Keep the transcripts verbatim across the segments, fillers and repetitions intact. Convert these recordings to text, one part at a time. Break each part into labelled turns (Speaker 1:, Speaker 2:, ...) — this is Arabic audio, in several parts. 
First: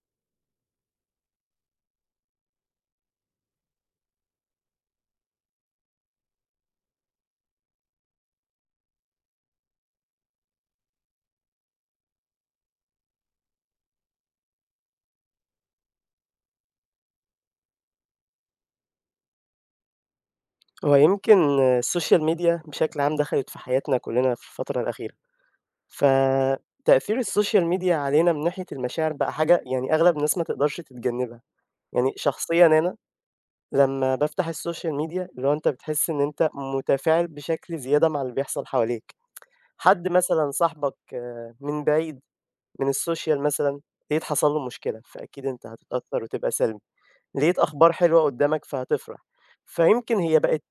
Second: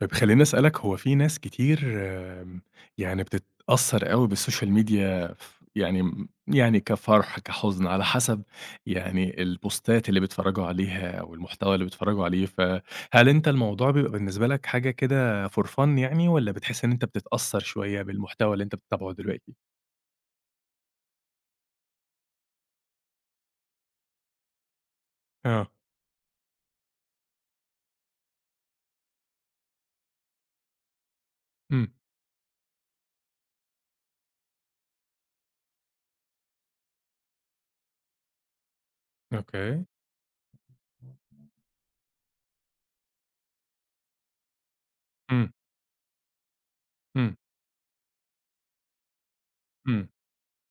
Speaker 1: طب، خلِّيني أسألك، هو في ناس كتير آمم، يعني بتتأثَّر أوي بالسوشيال ميديا ف يعني مم يعني كفرح، كحزن، على حسب يعني، البوستات اللي بيتفرَّجوا عليها، والمحتوى اللي بيتفرَّجوا عليه. فهل أنت الموضوع بيبقى بالنسبة لك حاجة كده for fun يعني، والّا بتحِس إن أنت بتتأثَّر شوية بالمحتوى اللي أنت بتتابعه دلوقتي؟
Speaker 2: هو يمكن السوشيال ميديا بشكل عام، دخلت في حياتنا كلَّنا في الفترة الأخيرة.
Speaker 1: آه.
Speaker 2: فتأثير السوشيال ميديا علينا، من ناحية المشاعر بقى حاجة يعني، أغلب الناس ما تقدرش تتجنَّبها.
Speaker 1: إمم.
Speaker 2: يعني شخصيًا أنا، لمَّا بافتح السوشيال ميديا، اللي هو أنت بتحِس إن أنت متفاعل بشكل زيادة مع اللي بيحصل حواليك.
Speaker 1: أوكي.
Speaker 2: حد مثلًا صاحبك من بعيد، من السوشيال مثلًا، لقيت حصل له مشكلة، فأكيد
Speaker 1: إمم.
Speaker 2: أنت هتتأثَّر وتبقى سلبي.
Speaker 1: إمم.
Speaker 2: لقيت أخبار حلوة قُدَّامك، فهتفرح.
Speaker 1: إمم.
Speaker 2: فيمكن هي بقت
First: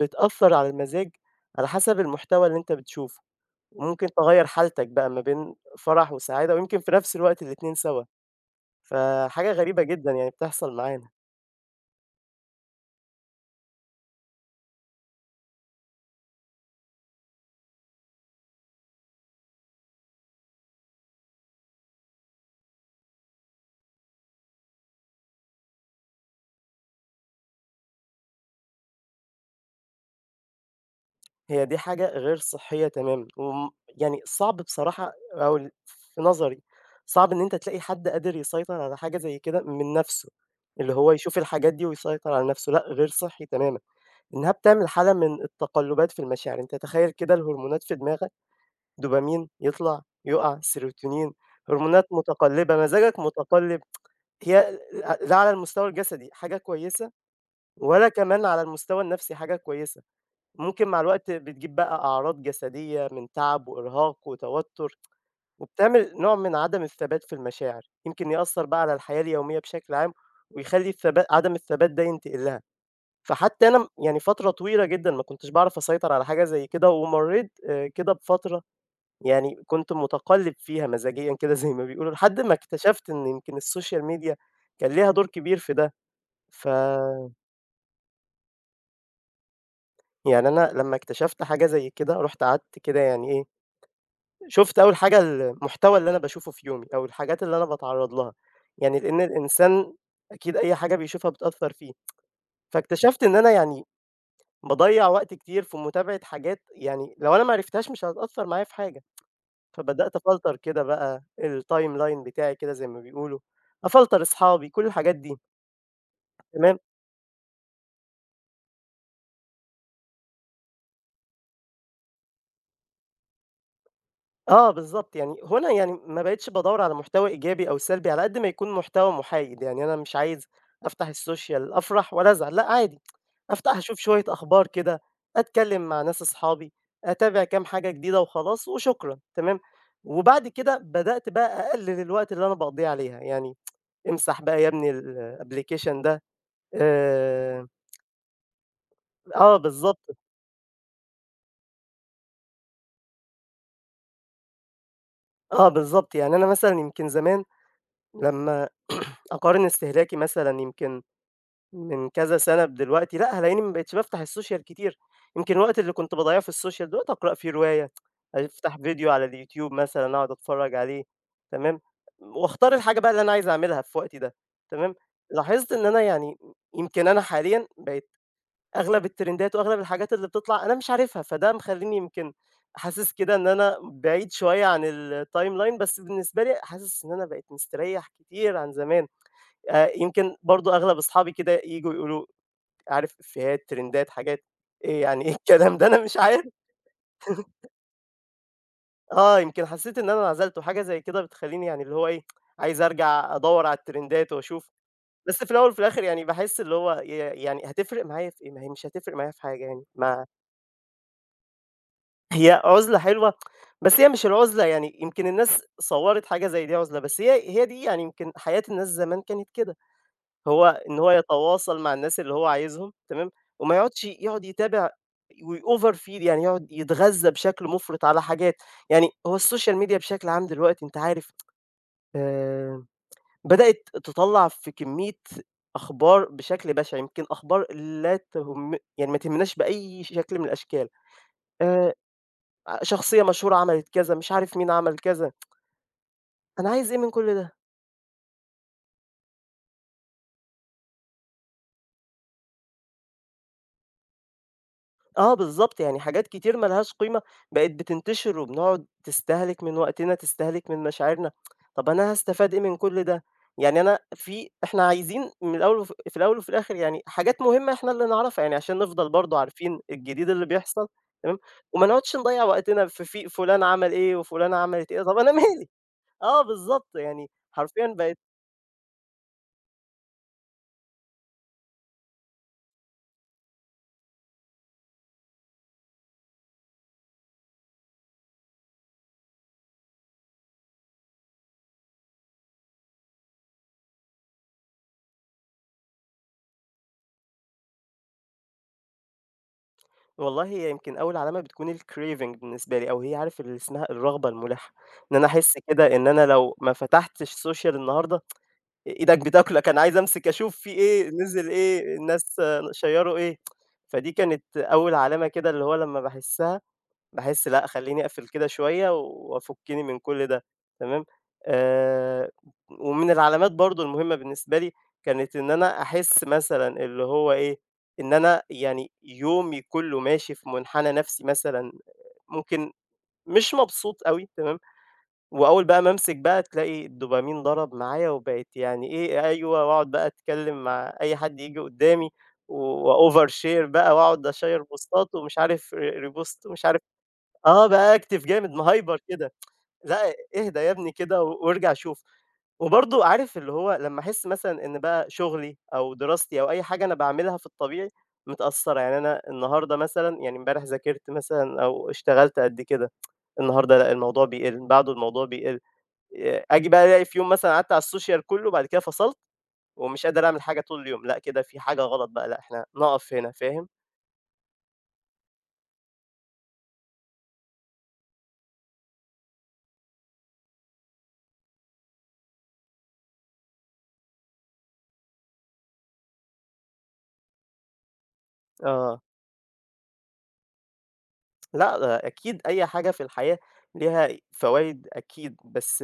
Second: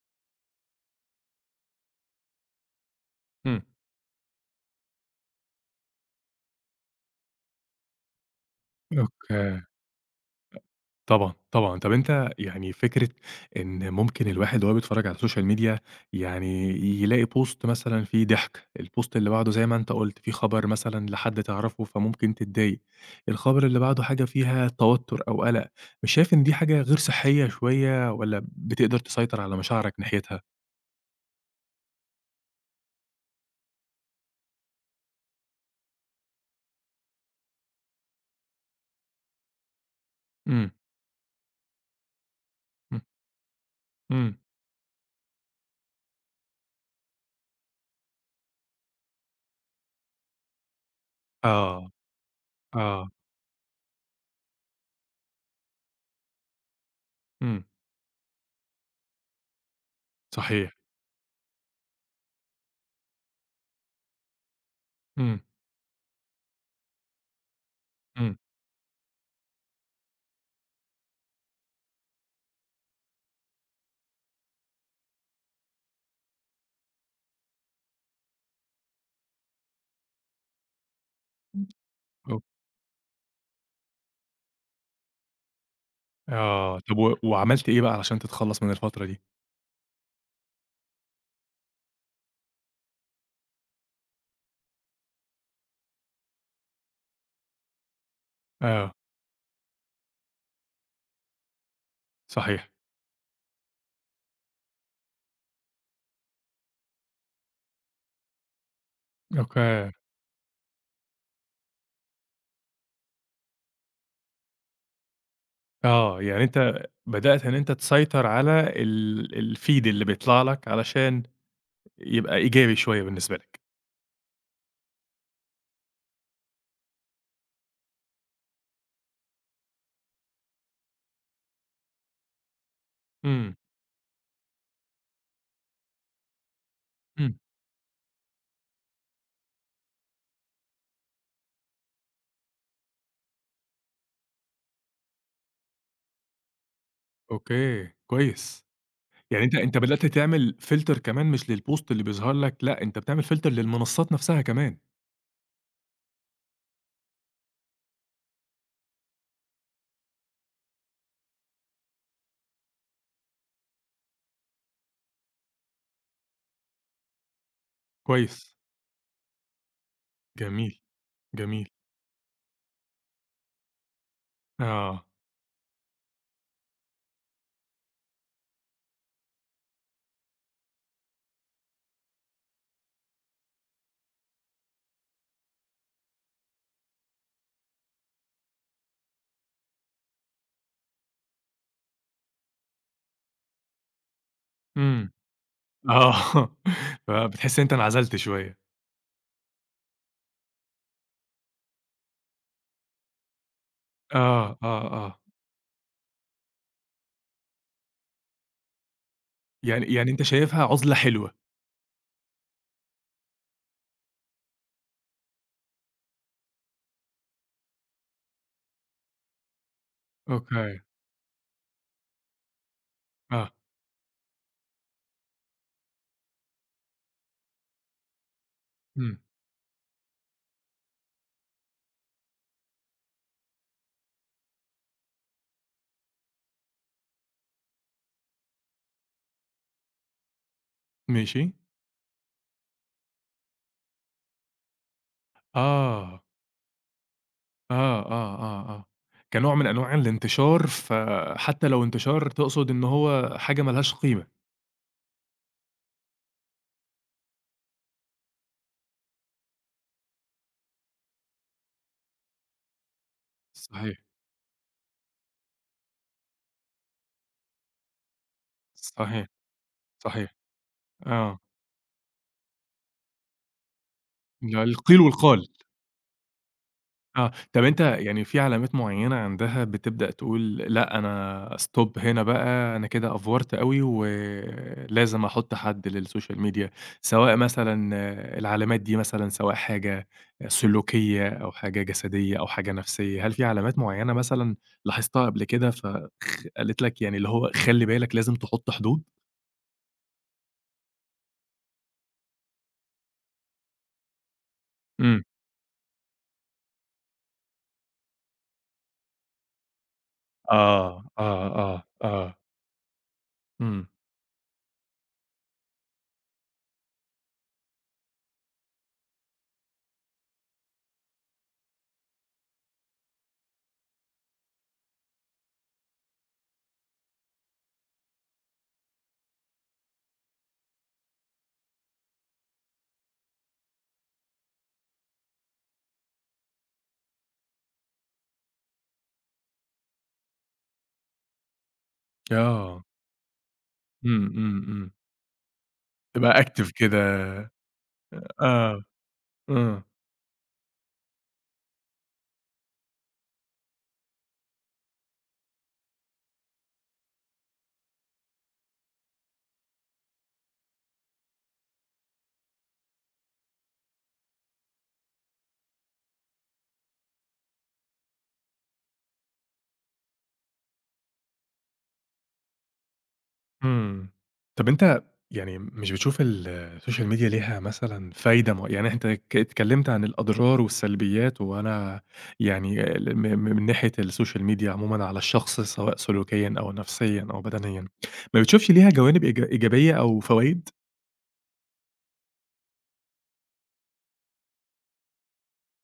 Speaker 2: بتأثَّر على المزاج، على حسب المحتوى اللي أنت بتشوفه.
Speaker 1: إمم.
Speaker 2: وممكن تغيّر حالتك بقى، ما بين فرح وسعادة، ويمكن في نفس الوقت الاتنين سوا. فحاجة
Speaker 1: أوكي،
Speaker 2: غريبة جدًا يعني، بتحصل معانا.
Speaker 1: طبعًا، طبعًا. طب، أنت يعني فكرة إن ممكن الواحد، وهو بيتفرَّج على سوشيال ميديا، يعني، ي يلاقي بوست مثلًا فيه ضحك، البوست اللي بعده زي ما أنت قُلت، في خبر مثلًا لحد تعرفه، فممكن تضايق. الخبر اللي بعده حاجة فيها توتُّر أو قلق. مش شايف إن دي حاجة غير صحية شوية، والّا بتقدر تسيطر على مشاعرك ناحيتها؟
Speaker 2: هي دي حاجة غير صحية تمامًا، وامم يعني صعب بصراحة أو في نظري، صعب إن أنت تلاقي حد قادر يسيطر على حاجة زي كده من نفسه،
Speaker 1: إمم.
Speaker 2: اللي هو يشوف الحاجات دي ويسيطر على نفسه لأ
Speaker 1: إمم
Speaker 2: غير صحّي تمامًا
Speaker 1: إمم.
Speaker 2: إنها بتعمل حالة من التقلبات في المشاعر. أنت تخيل كده الهرمونات في دماغك دوبامين يطلع يقع سيروتونين
Speaker 1: آه.
Speaker 2: هرمونات متقلبة،
Speaker 1: اه.
Speaker 2: مزاجك متقلب، هي ل لا على المستوى الجسدي حاجة كويسة
Speaker 1: إمم.
Speaker 2: ولا كمان على المستوى النفسي حاجة كويسة.
Speaker 1: صحيح.
Speaker 2: ممكن مع الوقت بتجيب بقى أعراض جسدية من تعب وإرهاق وتوتر
Speaker 1: إمم.
Speaker 2: وبتعمل نوع من عدم الثبات في المشاعر، يمكن
Speaker 1: إمم.
Speaker 2: يأثر بقى على الحياة اليومية بشكل عام ويخلِّي الثبات عدم الثبات ده ينتقل لها، فحتى أنا يعني فترة طويلة جدًا ما كنتش بعرف أسيطر على حاجة زي كده ومريت آآ كده بفترة يعني كنت متقلب فيها مزاجيًا كده زي ما بيقولوا لحد
Speaker 1: أو
Speaker 2: ما اكتشفت إن يمكن السوشيال ميديا كان ليها دور كبير في ده
Speaker 1: آه، طب و
Speaker 2: فا
Speaker 1: وعملت إيه بقى عشان تتخلص من الفترة دي؟
Speaker 2: يعني أنا لما اكتشفت حاجة زي كده رُحت قعدت كده يعني ايه، شفت أول حاجة المحتوى اللي أنا باشوفه في يومي أو الحاجات اللي أنا باتعرّض لها
Speaker 1: آه.
Speaker 2: يعني لأن الإنسان أكيد أي حاجة بيشوفها بتأثر فيه،
Speaker 1: صحيح.
Speaker 2: فاكتشفت إن أنا يعني باضيّع وقت كتير في متابعة حاجات يعني لو أنا ما عرفتهاش مش هتأثر معايا في حاجة،
Speaker 1: أوكي.
Speaker 2: فبدأت أفلتر كده بقى الtimeline بتاعي كده زي ما بيقولوا أفلتر أصحابي كل الحاجات دي.
Speaker 1: آه، يعني
Speaker 2: تمام.
Speaker 1: أنت بدأت إن أنت تسيطر على ال الفيد اللي بيطلع لك علشان يبقى إيجابي شوية بالنسبة لك.
Speaker 2: آه، بالضبط، يعني هو أنا يعني ما بقيتش بادوِّر على محتوى إيجابي أو سلبي، على قد ما يكون محتوى محايد. يعني أنا مش عايز أفتح السوشيال، أفرح ولا أزعل، لأ عادي،
Speaker 1: امم.
Speaker 2: أفتح اشوف شوية أخبار كده، أتكلَّم مع ناس أصحابي،
Speaker 1: امم.
Speaker 2: أتابع كام حاجة جديدة وخلاص، وشكرًا، تمام؟ وبعد كده، بدأت بقى أقلِّل الوقت اللي أنا باقضِّيه عليها، يعني، امسح بقى يا ابني، الapplication ده، آآ
Speaker 1: أوكي. كويس. يعني أنت
Speaker 2: آه،
Speaker 1: أنت بدأت
Speaker 2: بالضبط.
Speaker 1: تعمل فلتر كمان مش للبوست اللي بيظهر لك، لأ، أنت بتعمل فلتر للمنصات نفسها كمان.
Speaker 2: آه، بالضبط، يعني أنا مثلًا يمكن زمان، لمَّا أقارن استهلاكي مثلًا يمكن من كذا سنة بدلوقتي، لأ، هالاقيني ما بقيتش بافتح السوشيال كتير. يمكن الوقت اللي كنت باضيِّعه في السوشيال دلوقتي أقرأ فيه رواية،
Speaker 1: كويس.
Speaker 2: أفتح فيديو على اليوتيوب مثلًا، أقعد أتفرَّج
Speaker 1: جميل،
Speaker 2: عليه،
Speaker 1: جميل.
Speaker 2: تمام، وأختار الحاجة بقى اللي أنا عايز أعملها في وقتي ده، تمام،
Speaker 1: آه.
Speaker 2: لاحظت إن أنا يعني، يمكن أنا حاليًا بقيت أغلب الترندات وأغلب الحاجات اللي بتطلع، أنا مش عارفها، فده مخلِّيني يمكن حاسِس كده إن أنا بعيد شوية عن الtimeline. بس بالنسبة لي، حاسِس إن أنا بقيت مستريح كتير عن زمان، آآ، يمكن برضه أغلب أصحابي كده ييجوا يقولوا: "عارف إفيهات، ترندات، حاجات؟" إيه؟
Speaker 1: امم،
Speaker 2: يعني إيه الكلام ده؟ أنا مش عارف.
Speaker 1: آه، آه بتحس إن أنت انعزلت شوية.
Speaker 2: آه، يمكن حسِّيت إن أنا انعزلت، وحاجة زي كده بتخلِّيني يعني اللي هو إيه، عايز أرجع أدوِّر على الترندات
Speaker 1: آه، آه،
Speaker 2: وأشوف.
Speaker 1: آه.
Speaker 2: بس في الأول وفي الآخر، يعني باحِس اللي هو ي يعني، هاتفرِّق معايا في إيه؟ ما هي مش هاتفرِّق معايا في حاجة يعني.
Speaker 1: يعني يعني أنت
Speaker 2: ما
Speaker 1: شايفها عُزلة حلوة؟
Speaker 2: هي عُزلة حلوة، بس هي مش العُزلة يعني يمكن الناس صوَّرت حاجة زي دي عُزلة، بس هي هي دي يعني يمكن حياة الناس زمان كانت كده،
Speaker 1: أوكي.
Speaker 2: هو إن هو يتواصل مع الناس اللي هو عايزهم، تمام،
Speaker 1: آه.
Speaker 2: وما يقعدش يقعد يتابع، ويoverfeel، يعني يقعد يتغذَّى بشكل مُفرط على حاجات. يعني
Speaker 1: امم.
Speaker 2: هو السوشيال ميديا بشكل عام دلوقتي أنت عارف، آآ، بدأت تطلِّع في كمية أخبار بشكل بَشِع، يمكن أخبار لا تهم يعني، ما تهمناش بأي شكل من الأشكال،
Speaker 1: ماشي.
Speaker 2: آآ، ع شخصيَّة مشهورة عملت كذا، مش عارف مين عمل كذا.
Speaker 1: آه.
Speaker 2: أنا عايز إيه من كل ده؟
Speaker 1: آه، آه، آه، آه، كنوع من أنواع الإنتشار، فحتّى لو إنتشار تقصد إن هو حاجة ما لهاش قيمة.
Speaker 2: آه، بالضبط، يعني حاجات كتير ما لهاش قيمة، بقت بتنتشر، وبنقعد تستهلك من وقتنا، تستهلك من مشاعرنا. طَب، أنا هاستفيد إيه من كل ده؟ يعني
Speaker 1: صحيح.
Speaker 2: أنا في إحنا عايزين من الأول وف في الأول وفي الآخر يعني، حاجات مهمة إحنا اللي نعرفها، يعني عشان نفضل
Speaker 1: صحيح،
Speaker 2: برضه عارفين الجديد
Speaker 1: صحيح،
Speaker 2: اللي بيحصل، تمام،
Speaker 1: آه.
Speaker 2: وما نقعدش نضيِّع وقتنا في في فلان عمل إيه وفلانة
Speaker 1: لأ،
Speaker 2: عملت إيه.
Speaker 1: القيل
Speaker 2: طَب، أنا
Speaker 1: والقال.
Speaker 2: مالي؟ آه، بالضبط، يعني
Speaker 1: آه، طَب، أنت
Speaker 2: حرفيًا بقت
Speaker 1: يعني في علامات معيَّنة عندها بتبدأ تقول "لأ، أنا stop هنا بقى، أنا كده أفورت أوي ولازم أحُط حد للسوشيال ميديا" سواء مثلًا العلامات دي مثلًا، سواء حاجة سلوكيَّة، أو حاجة جسديَّة، أو حاجة نَفْسيَّة، هل في علامات معيَّنة مثلًا، لاحظتها قبل كده، فخ قالت لك، يعني اللي هو، خلِّي بالك، لازم تحُط حدود؟
Speaker 2: والله، هي يمكن أوّل علامة بتكون الcraving بالنسبة لي، أو هي عارف اللي اسمها الرغبة الملحَّة، إن
Speaker 1: إمم.
Speaker 2: أنا أحس كده إن أنا لو ما فتحتش سوشيال النهارده، آآ، إيدك بتاكلك، أنا عايز أمسك أشوف في
Speaker 1: آه،
Speaker 2: إيه، نزل
Speaker 1: آه، آه،
Speaker 2: إيه، الناس
Speaker 1: آه.
Speaker 2: شيّروا إيه.
Speaker 1: إمم.
Speaker 2: فدي كانت أوّل علامة كده، اللي هو لمَّا باحسّها، باحس لأ، خلِّيني أقفل كده شوية، وافُكِّني من كل ده، تمام. آآ، ومن العلامات برضه المهمة بالنسبة لي، كانت إن أنا أحس مثلًا، اللي هو إيه، إن أنا يعني، يومي كلّه ماشي في منحنى نفسي مثلًا، ممكن مش مبسوط أوي، تمام. وأوّل بقى ما امسك بقى، تلاقي الدوبامين ضرب معايا، وبقيت يعني إيه، أيوه، وأقعد بقى أتكلّم مع أي حد ييجي قُدَّامي،
Speaker 1: آه.
Speaker 2: وover share بقى،
Speaker 1: إمم،
Speaker 2: وأقعد أشيّر
Speaker 1: إمم، إمم.
Speaker 2: بوستات، ومش عارف re
Speaker 1: تبقى
Speaker 2: repost، ومش
Speaker 1: active
Speaker 2: عارف
Speaker 1: كده.
Speaker 2: آه،
Speaker 1: آآ،
Speaker 2: بactive جامد،
Speaker 1: آه،
Speaker 2: مهيبر كده.
Speaker 1: امم.
Speaker 2: لأ، اهدى يابني كده، وارجع شوف. وبرضه، عارف، اللي هو، لمَّا أحس مثلًا إن بقى شغلي، أو دراستي، أو أي حاجة أنا باعملها في الطبيعي، متأثّرة. يعني، أنا النهارده مثلًا يعني امبارح ذاكرت مثلًا، أو اشتغلت قد كده، النهارده لأ، الموضوع بيقل، بعده الموضوع بيقل. ي آجي بقى، ألاقي في يوم مثلًا، قعدت على السوشال كلّه، وبعد كده فصلت، ومش قادر أعمل حاجة طول اليوم. لأ، كده في حاجة غلط بقى، لأ، إحنا نقف هنا، فاهم؟
Speaker 1: إمم. طَب، أنت يعني مش بتشوف ال السوشيال ميديا ليها مثلًا فايدة مع يعني أنت اتك اتكلمت عن الأضرار والسلبيات، وأنا يعني ل م م من ناحية السوشيال ميديا عمومًا على الشخص، سواء سلوكيًا أو نفسيًا أو بدنيًا، ما بتشوفش لها
Speaker 2: آه.
Speaker 1: جوانب إيج إيجابية أو فوايد؟
Speaker 2: لأ، أكيد أي حاجة في الحياة ليها فوايد أكيد، بس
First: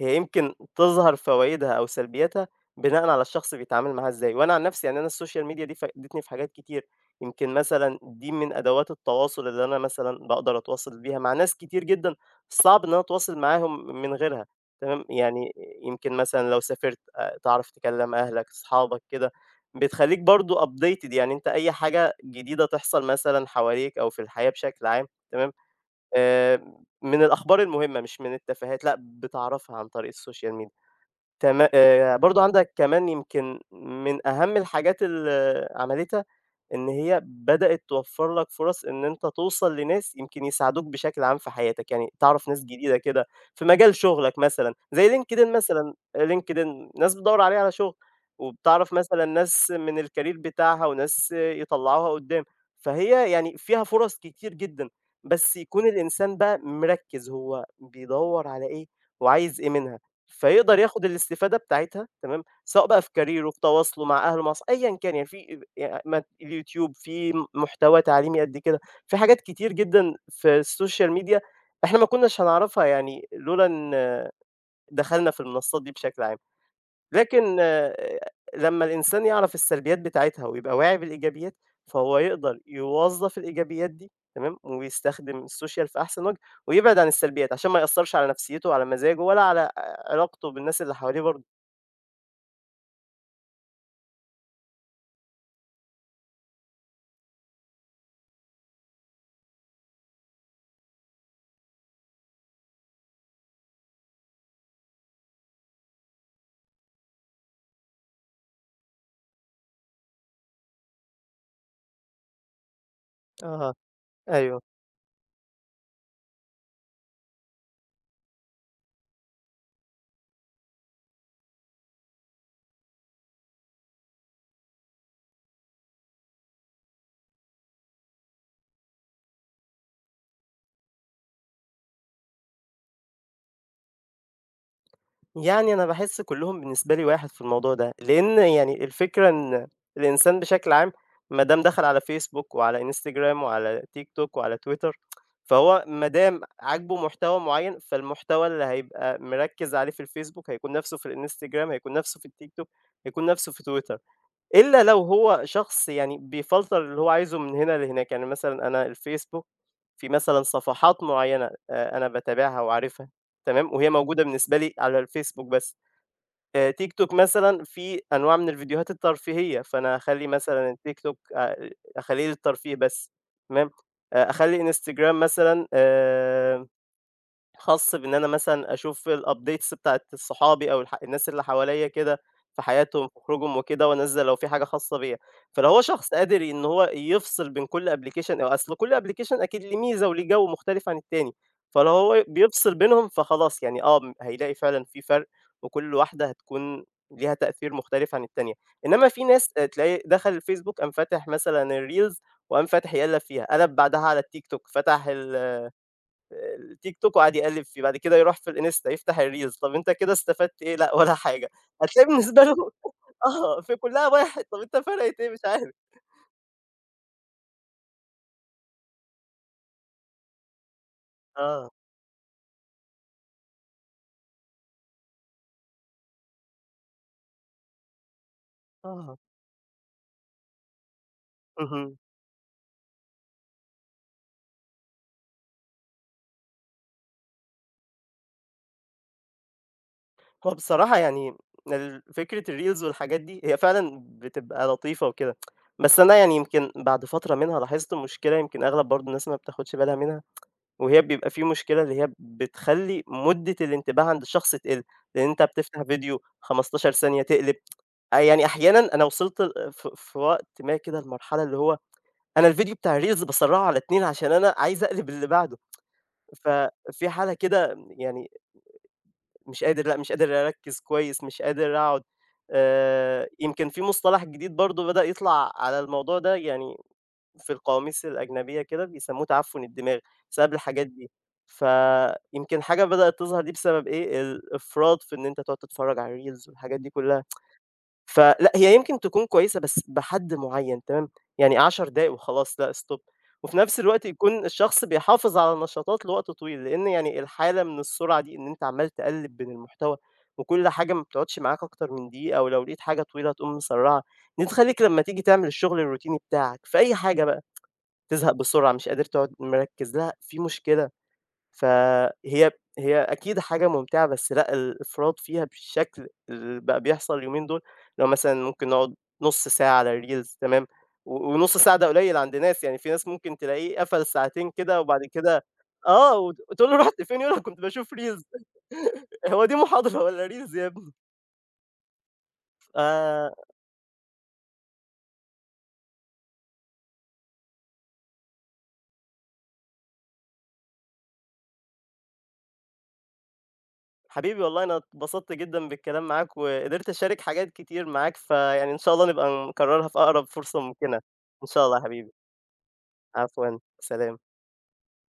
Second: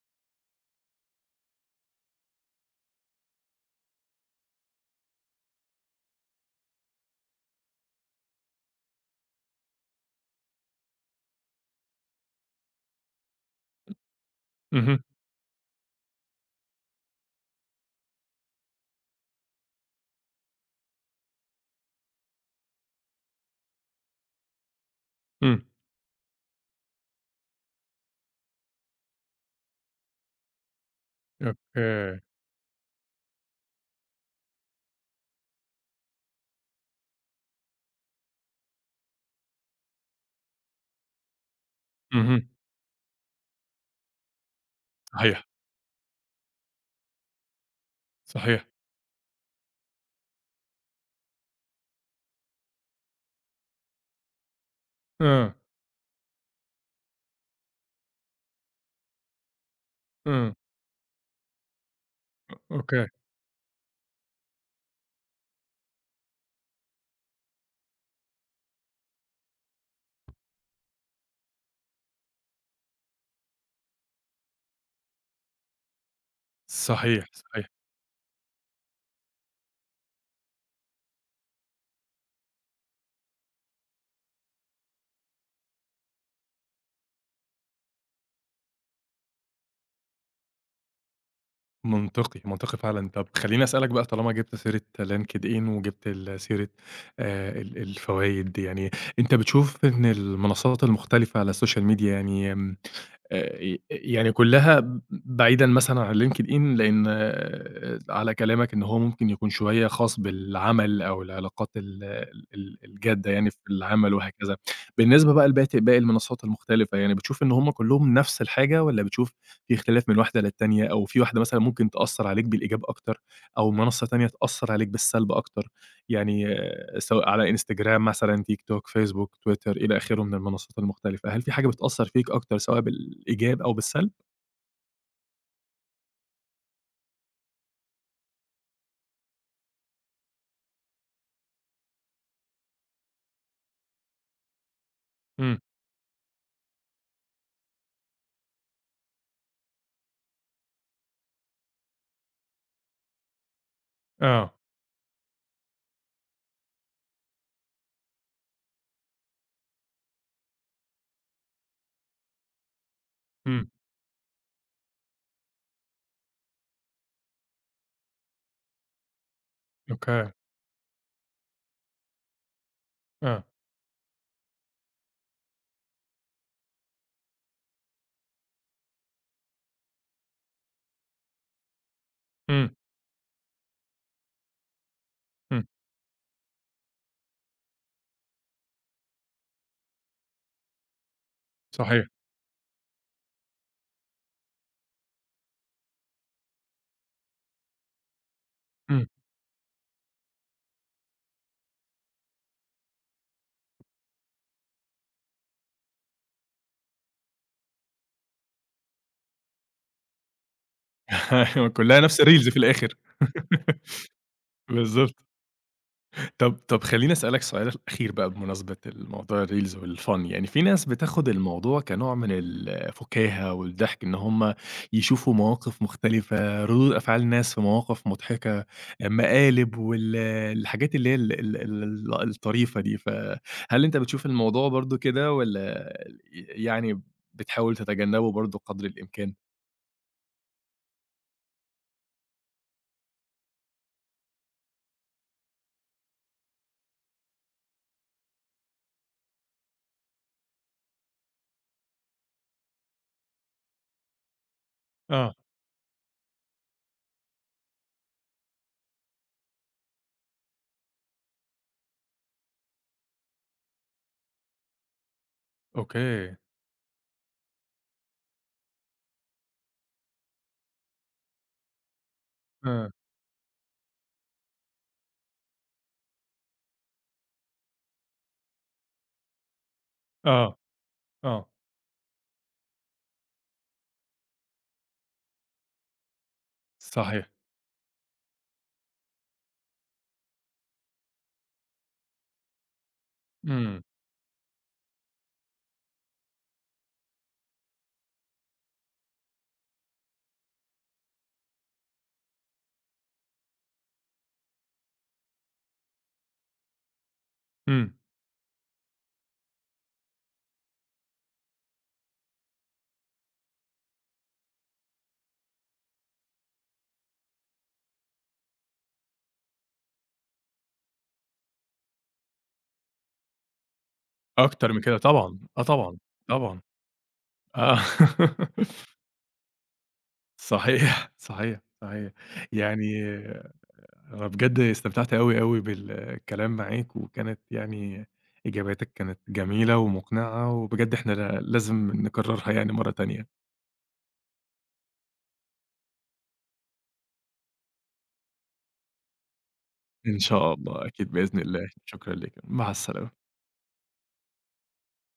Speaker 2: هي يمكن تظهر فوايدها أو سلبياتها بناءً على الشخص بيتعامل معاها إزاي. وأنا عن نفسي يعني أنا السوشيال ميديا دي، فادتني في حاجات كتير، يمكن مثلًا دي من أدوات التواصل اللي أنا مثلًا باقدر أتواصل بيها مع ناس كتير جدًا صعب إن أتواصل معاهم من غيرها،
Speaker 1: اهم.
Speaker 2: تمام. يعني، يمكن مثلًا لو سافِرت، تعرف تكلِّم أهلك، أصحابك كده، بتخلِّيك برضه updated، يعني أنت أي حاجة جديدة تحصل مثلًا حواليك أو في الحياة بشكل عام، تمام،
Speaker 1: إمم.
Speaker 2: آآ، من الأخبار المهمة، مش من التفاهات، لأ، بتعرفها عن طريق السوشيال ميديا، تما آآ،
Speaker 1: أوكي.
Speaker 2: برضه، عندك كمان يمكن من أهم الحاجات اللي عملِتها، إن هي بدأت توفّر لك فرص، إن أنت توصل لناس يمكن يساعدوك بشكل عام في حياتك، يعني تعرف
Speaker 1: اهم.
Speaker 2: ناس جديدة كده في مجال شغلك مثلًا، زيّ LinkedIn
Speaker 1: صحيح.
Speaker 2: مثلًا، LinkedIn، ناس بتدوّر عليه على شغل،
Speaker 1: صحيح.
Speaker 2: وبتعرف مثلًا ناس من الcareer بتاعتها، وناس يطلِّعوها قُدَّام، فهي يعني فيها فرص كتير جدًا،
Speaker 1: امم.
Speaker 2: بس يكون الإنسان بقى مركِّز، هو بيدوّر على إيه وعايز إيه منها،
Speaker 1: إمم.
Speaker 2: فيقدر ياخد الاستفادة بتاعتها، تمام،
Speaker 1: أ
Speaker 2: سواء بقى
Speaker 1: أوكي.
Speaker 2: في كاريره، في تواصله مع أهله، أصح أيًا كان يعني في ي مث الYouTube، فيه م محتوى تعليمي قد كده، في حاجات كتير جدًا في السوشيال ميديا إحنا ما كناش هنعرفها، يعني لولا إن دخَلنا في المنصات دي بشكل عام.
Speaker 1: صحيح،
Speaker 2: لكن
Speaker 1: صحيح.
Speaker 2: لمَّا الإنسان يعرف السلبيات بتاعتها، ويبقى واعي بالإيجابيات، فهو يقدر يوظّف الإيجابيات دي، تمام، ويستخدم السوشيال في أحسن وجه، ويبعد عن السلبيات، عشان ما يأثّرش على نفسيّته وعلى مزاجه، ولا على ع علاقته بالناس اللي حواليه برضه.
Speaker 1: منطقي، منطقي فعلًا. طب، خلِّيني أسألك بقى، طالما جِبت سيرة LinkedIn، وجِبت ال سيرة آآ، ال الفوايد، يعني، أنت بتشوف إن المنصات المختلفة على السوشيال ميديا يعني آمم، آآ، يعني كلها ب بعيدًا مثلًا عن LinkedIn، لأن على كلامك إن هو ممكن يكون شوية خاص بالعمل، أو العلاقات ال ال الجادة يعني في
Speaker 2: أها،
Speaker 1: العمل وهكذا.
Speaker 2: أيوه.
Speaker 1: بالنسبة بقى لبت لباقي المنصات المختلفة، يعني بتشوف إن هُم كلّهم نفس الحاجة، والّا بتشوف في اختلاف من واحدة للتانية، أو في واحدة مثلًا، ممكن تأثِّر عليك بالإيجاب أكتر، أو منصة تانية تأثِّر عليك بالسلب أكتر؟ يعني، سواء على Instagram مثلًا، TikTok، Facebook، Twitter، إلى آخره من المنصات المختلفة، هل في حاجة بتأثِّر فيك أكتر، سواء بالإيجاب أو بالسلب؟
Speaker 2: يعني أنا باحِس كلُّهم بالنسبة لي واحد في الموضوع ده. لأن يعني الفكرة إن الإنسان بشكل عام، ما دام دخل على Facebook، وعلى Instagram، وعلى TikTok، وعلى Twitter،
Speaker 1: إمم.
Speaker 2: فهو ما دام عاجبه محتوى معيَّن، فالمحتوى اللي هيبقى مركِّز عليه في الFacebook، هيكون نفسه في الInstagram، هيكون نفسه في الTikTok، هيكون نفسه في Twitter.
Speaker 1: آه.
Speaker 2: إلا لو هو شخص يعني، بيفلتر اللي هو عايزه من هنا لهناك. يعني مثلًا أنا الFacebook، في مثلًا صفحات معيَّنة آآ، أنا باتابعها وعارفها،
Speaker 1: إمم.
Speaker 2: تمام، وهي موجودة بالنسبة لي على الFacebook بس. آآ، TikTok مثلًا، فيه أنواع من الفيديوهات الترفيهية، فأنا هأخلِّي
Speaker 1: أوكي.
Speaker 2: مثلًا الTikTok آآ، أخلِّيه للترفيه بس،
Speaker 1: آه.
Speaker 2: تمام. آآ، أخلِّي Instagram مثلًا آآ، خاص بإن أنا مثلًا، أشوف الupdates بتاعة صحابي، أو الح الناس اللي حواليَّا كده في
Speaker 1: إمم.
Speaker 2: حياتهم في خروجهم وكده، وأنزِّل لو في حاجة خاصة بيَّا.
Speaker 1: إمم.
Speaker 2: فلو هو شخص قادر إن هو يفصِل بين كل application أصل كل application أكيد ليه ميزة وليه جو مختلف عن التاني، فلو
Speaker 1: صحيح.
Speaker 2: هو بيفصِل بينهم فخلاص، يعني آه، هيلاقي فعلًا في فرِق، وكل واحدة هتكون ليها تأثير مختلف عن التانية. إنما
Speaker 1: إمم.
Speaker 2: في ناس تلاقي دخل الFacebook، قام فتح مثلًا الreels وقام فاتح يقلِّب فيها، قلَّب بعدها على الTikTok، فتح ال الTikTok وقعد يقلِّب فيه، بعد كده يروح في الInsta، يفتح الreels. طب، أنت كده استفدت إيه؟ لأ، ولا حاجة.
Speaker 1: كلّها
Speaker 2: هتلاقي
Speaker 1: نفس
Speaker 2: بالنسبة
Speaker 1: الReels
Speaker 2: له
Speaker 1: في الآخر.
Speaker 2: آه، فكلّها واحد. طب، أنت فرِّقت
Speaker 1: بالضبط.
Speaker 2: إيه؟ مش عارف.
Speaker 1: طَب طَب، خلِّيني أسألك سؤال أخير بقى، بمناسبة ال موضوع الReels والFun يعني، في ناس بتاخد
Speaker 2: آه.
Speaker 1: الموضوع كنوع من ال الفُكاهة والضحك، إن هُم يشوفوا مواقف مختلفة، ردود أفعال ناس في مواقف مضحكة، آآ،
Speaker 2: أها.
Speaker 1: مقالب، وال الحاجات اللي هي ال ال
Speaker 2: اهم.
Speaker 1: ال الطريفة دي. فهل أنت بتشوف الموضوع برضه كده، والّا ي يعني، بتحاول تتجنَّبه برضه قدر الإمكان؟
Speaker 2: هو بصراحة يعني ال فكرة الreels والحاجات دي هي فعلًا بتبقى لطيفة وكده. بس أنا يعني يمكن بعد فترة منها لاحظت المشكلة، يمكن أغلب برضه الناس ما بتاخدش بالها منها. وهي بيبقى في مشكلة، اللي هي بتخلي مدة الانتباه عند الشخص تقِل، لأن
Speaker 1: آه.
Speaker 2: أنت بتفتح فيديو خمستاشر ثانية تقلب. يعني أحيانًا أنا وصلت في في وقت ما كده لمرحلة اللي هو أنا الفيديو بتاع الreels بسرّعه على اتنين، عشان أنا عايزة أقلب للي بعده.
Speaker 1: أوكي.
Speaker 2: ففي حالة كده يعني مش قادر، لأ مش قادر أركز كويس، مش قادر أقعد.
Speaker 1: [unintelligible]
Speaker 2: آآ، يمكن في مصطلح جديد برضه بدأ يطلع على الموضوع ده يعني، في القواميس الأجنبية كده بيسموه تعفّن الدماغ بسبب
Speaker 1: آه
Speaker 2: الحاجات دي.
Speaker 1: آه.
Speaker 2: فيمكن حاجة بدأت تظهر دي بسبب إيه، الإفراط في إن أنت تقعد تتفرج على الreels والحاجات دي كلها.
Speaker 1: صحيح.
Speaker 2: فلأ هي يمكن تكون كويسة، بس بحد معيّن تمام، يعني، عشر دقايق وخلاص، لأ stop. وفي نَفْس
Speaker 1: إمم.
Speaker 2: الوقت يكون الشخص بيحافظ على نشاطات لوقت طويل، لإن يعني الحالة من السرعة دي، إن أنت عمّال تقلّب بين المحتوى وكل حاجة ما بتقعدش معاك أكتر من دقيقة، ولو لقيت حاجة طويلة تقوم مسرّعها، دي تخليك لما تيجي تعمل الشغل الروتيني بتاعك في أي حاجة بقى،
Speaker 1: إمم.
Speaker 2: تزهق بسرعة، مش قادر تقعد مركّز لها، في مشكلة. فهي هي أكيد حاجة ممتعة، بس لأ الإفراط فيها بالشكل اللي بقى بيحصل اليومين دول، اللي هو مثلًا ممكن نقعد نص ساعة على الreels تمام، و ونص ساعة ده قليل عند ناس يعني، في ناس ممكن تلاقيه قفل ساعتين
Speaker 1: أكتر من
Speaker 2: كده،
Speaker 1: كده،
Speaker 2: وبعد
Speaker 1: طبعًا،
Speaker 2: كده
Speaker 1: آه طبعًا،
Speaker 2: آه، وت
Speaker 1: طبعًا،
Speaker 2: وتقول له: "رُحت فين؟" يقول لك "كنت
Speaker 1: آه.
Speaker 2: باشوف reels،" "هو دي محاضرة والّا reels يا ابني؟"
Speaker 1: صحيح، صحيح، صحيح. يعني
Speaker 2: آآ
Speaker 1: أنا بجد استمتعت أوي، أوي بالكلام معاك، وكانت يعني إجاباتك كانت جميلة ومقنعة، وبجد إحنا لا لازم نكررها يعني مرة تانية.
Speaker 2: حبيبي والله، أنا اتبسطت جدًا بالكلام معاك، وقدرت أشارك حاجات كتير معاك فيعني إن شاء الله نبقى نكررها في
Speaker 1: إن
Speaker 2: أقرب
Speaker 1: شاء
Speaker 2: فرصة
Speaker 1: الله،
Speaker 2: ممكنة،
Speaker 1: أكيد بإذن
Speaker 2: إن شاء
Speaker 1: الله.
Speaker 2: الله يا حبيبي.
Speaker 1: شكرًا ليك، مع السلامة.
Speaker 2: عفوًا، سلام.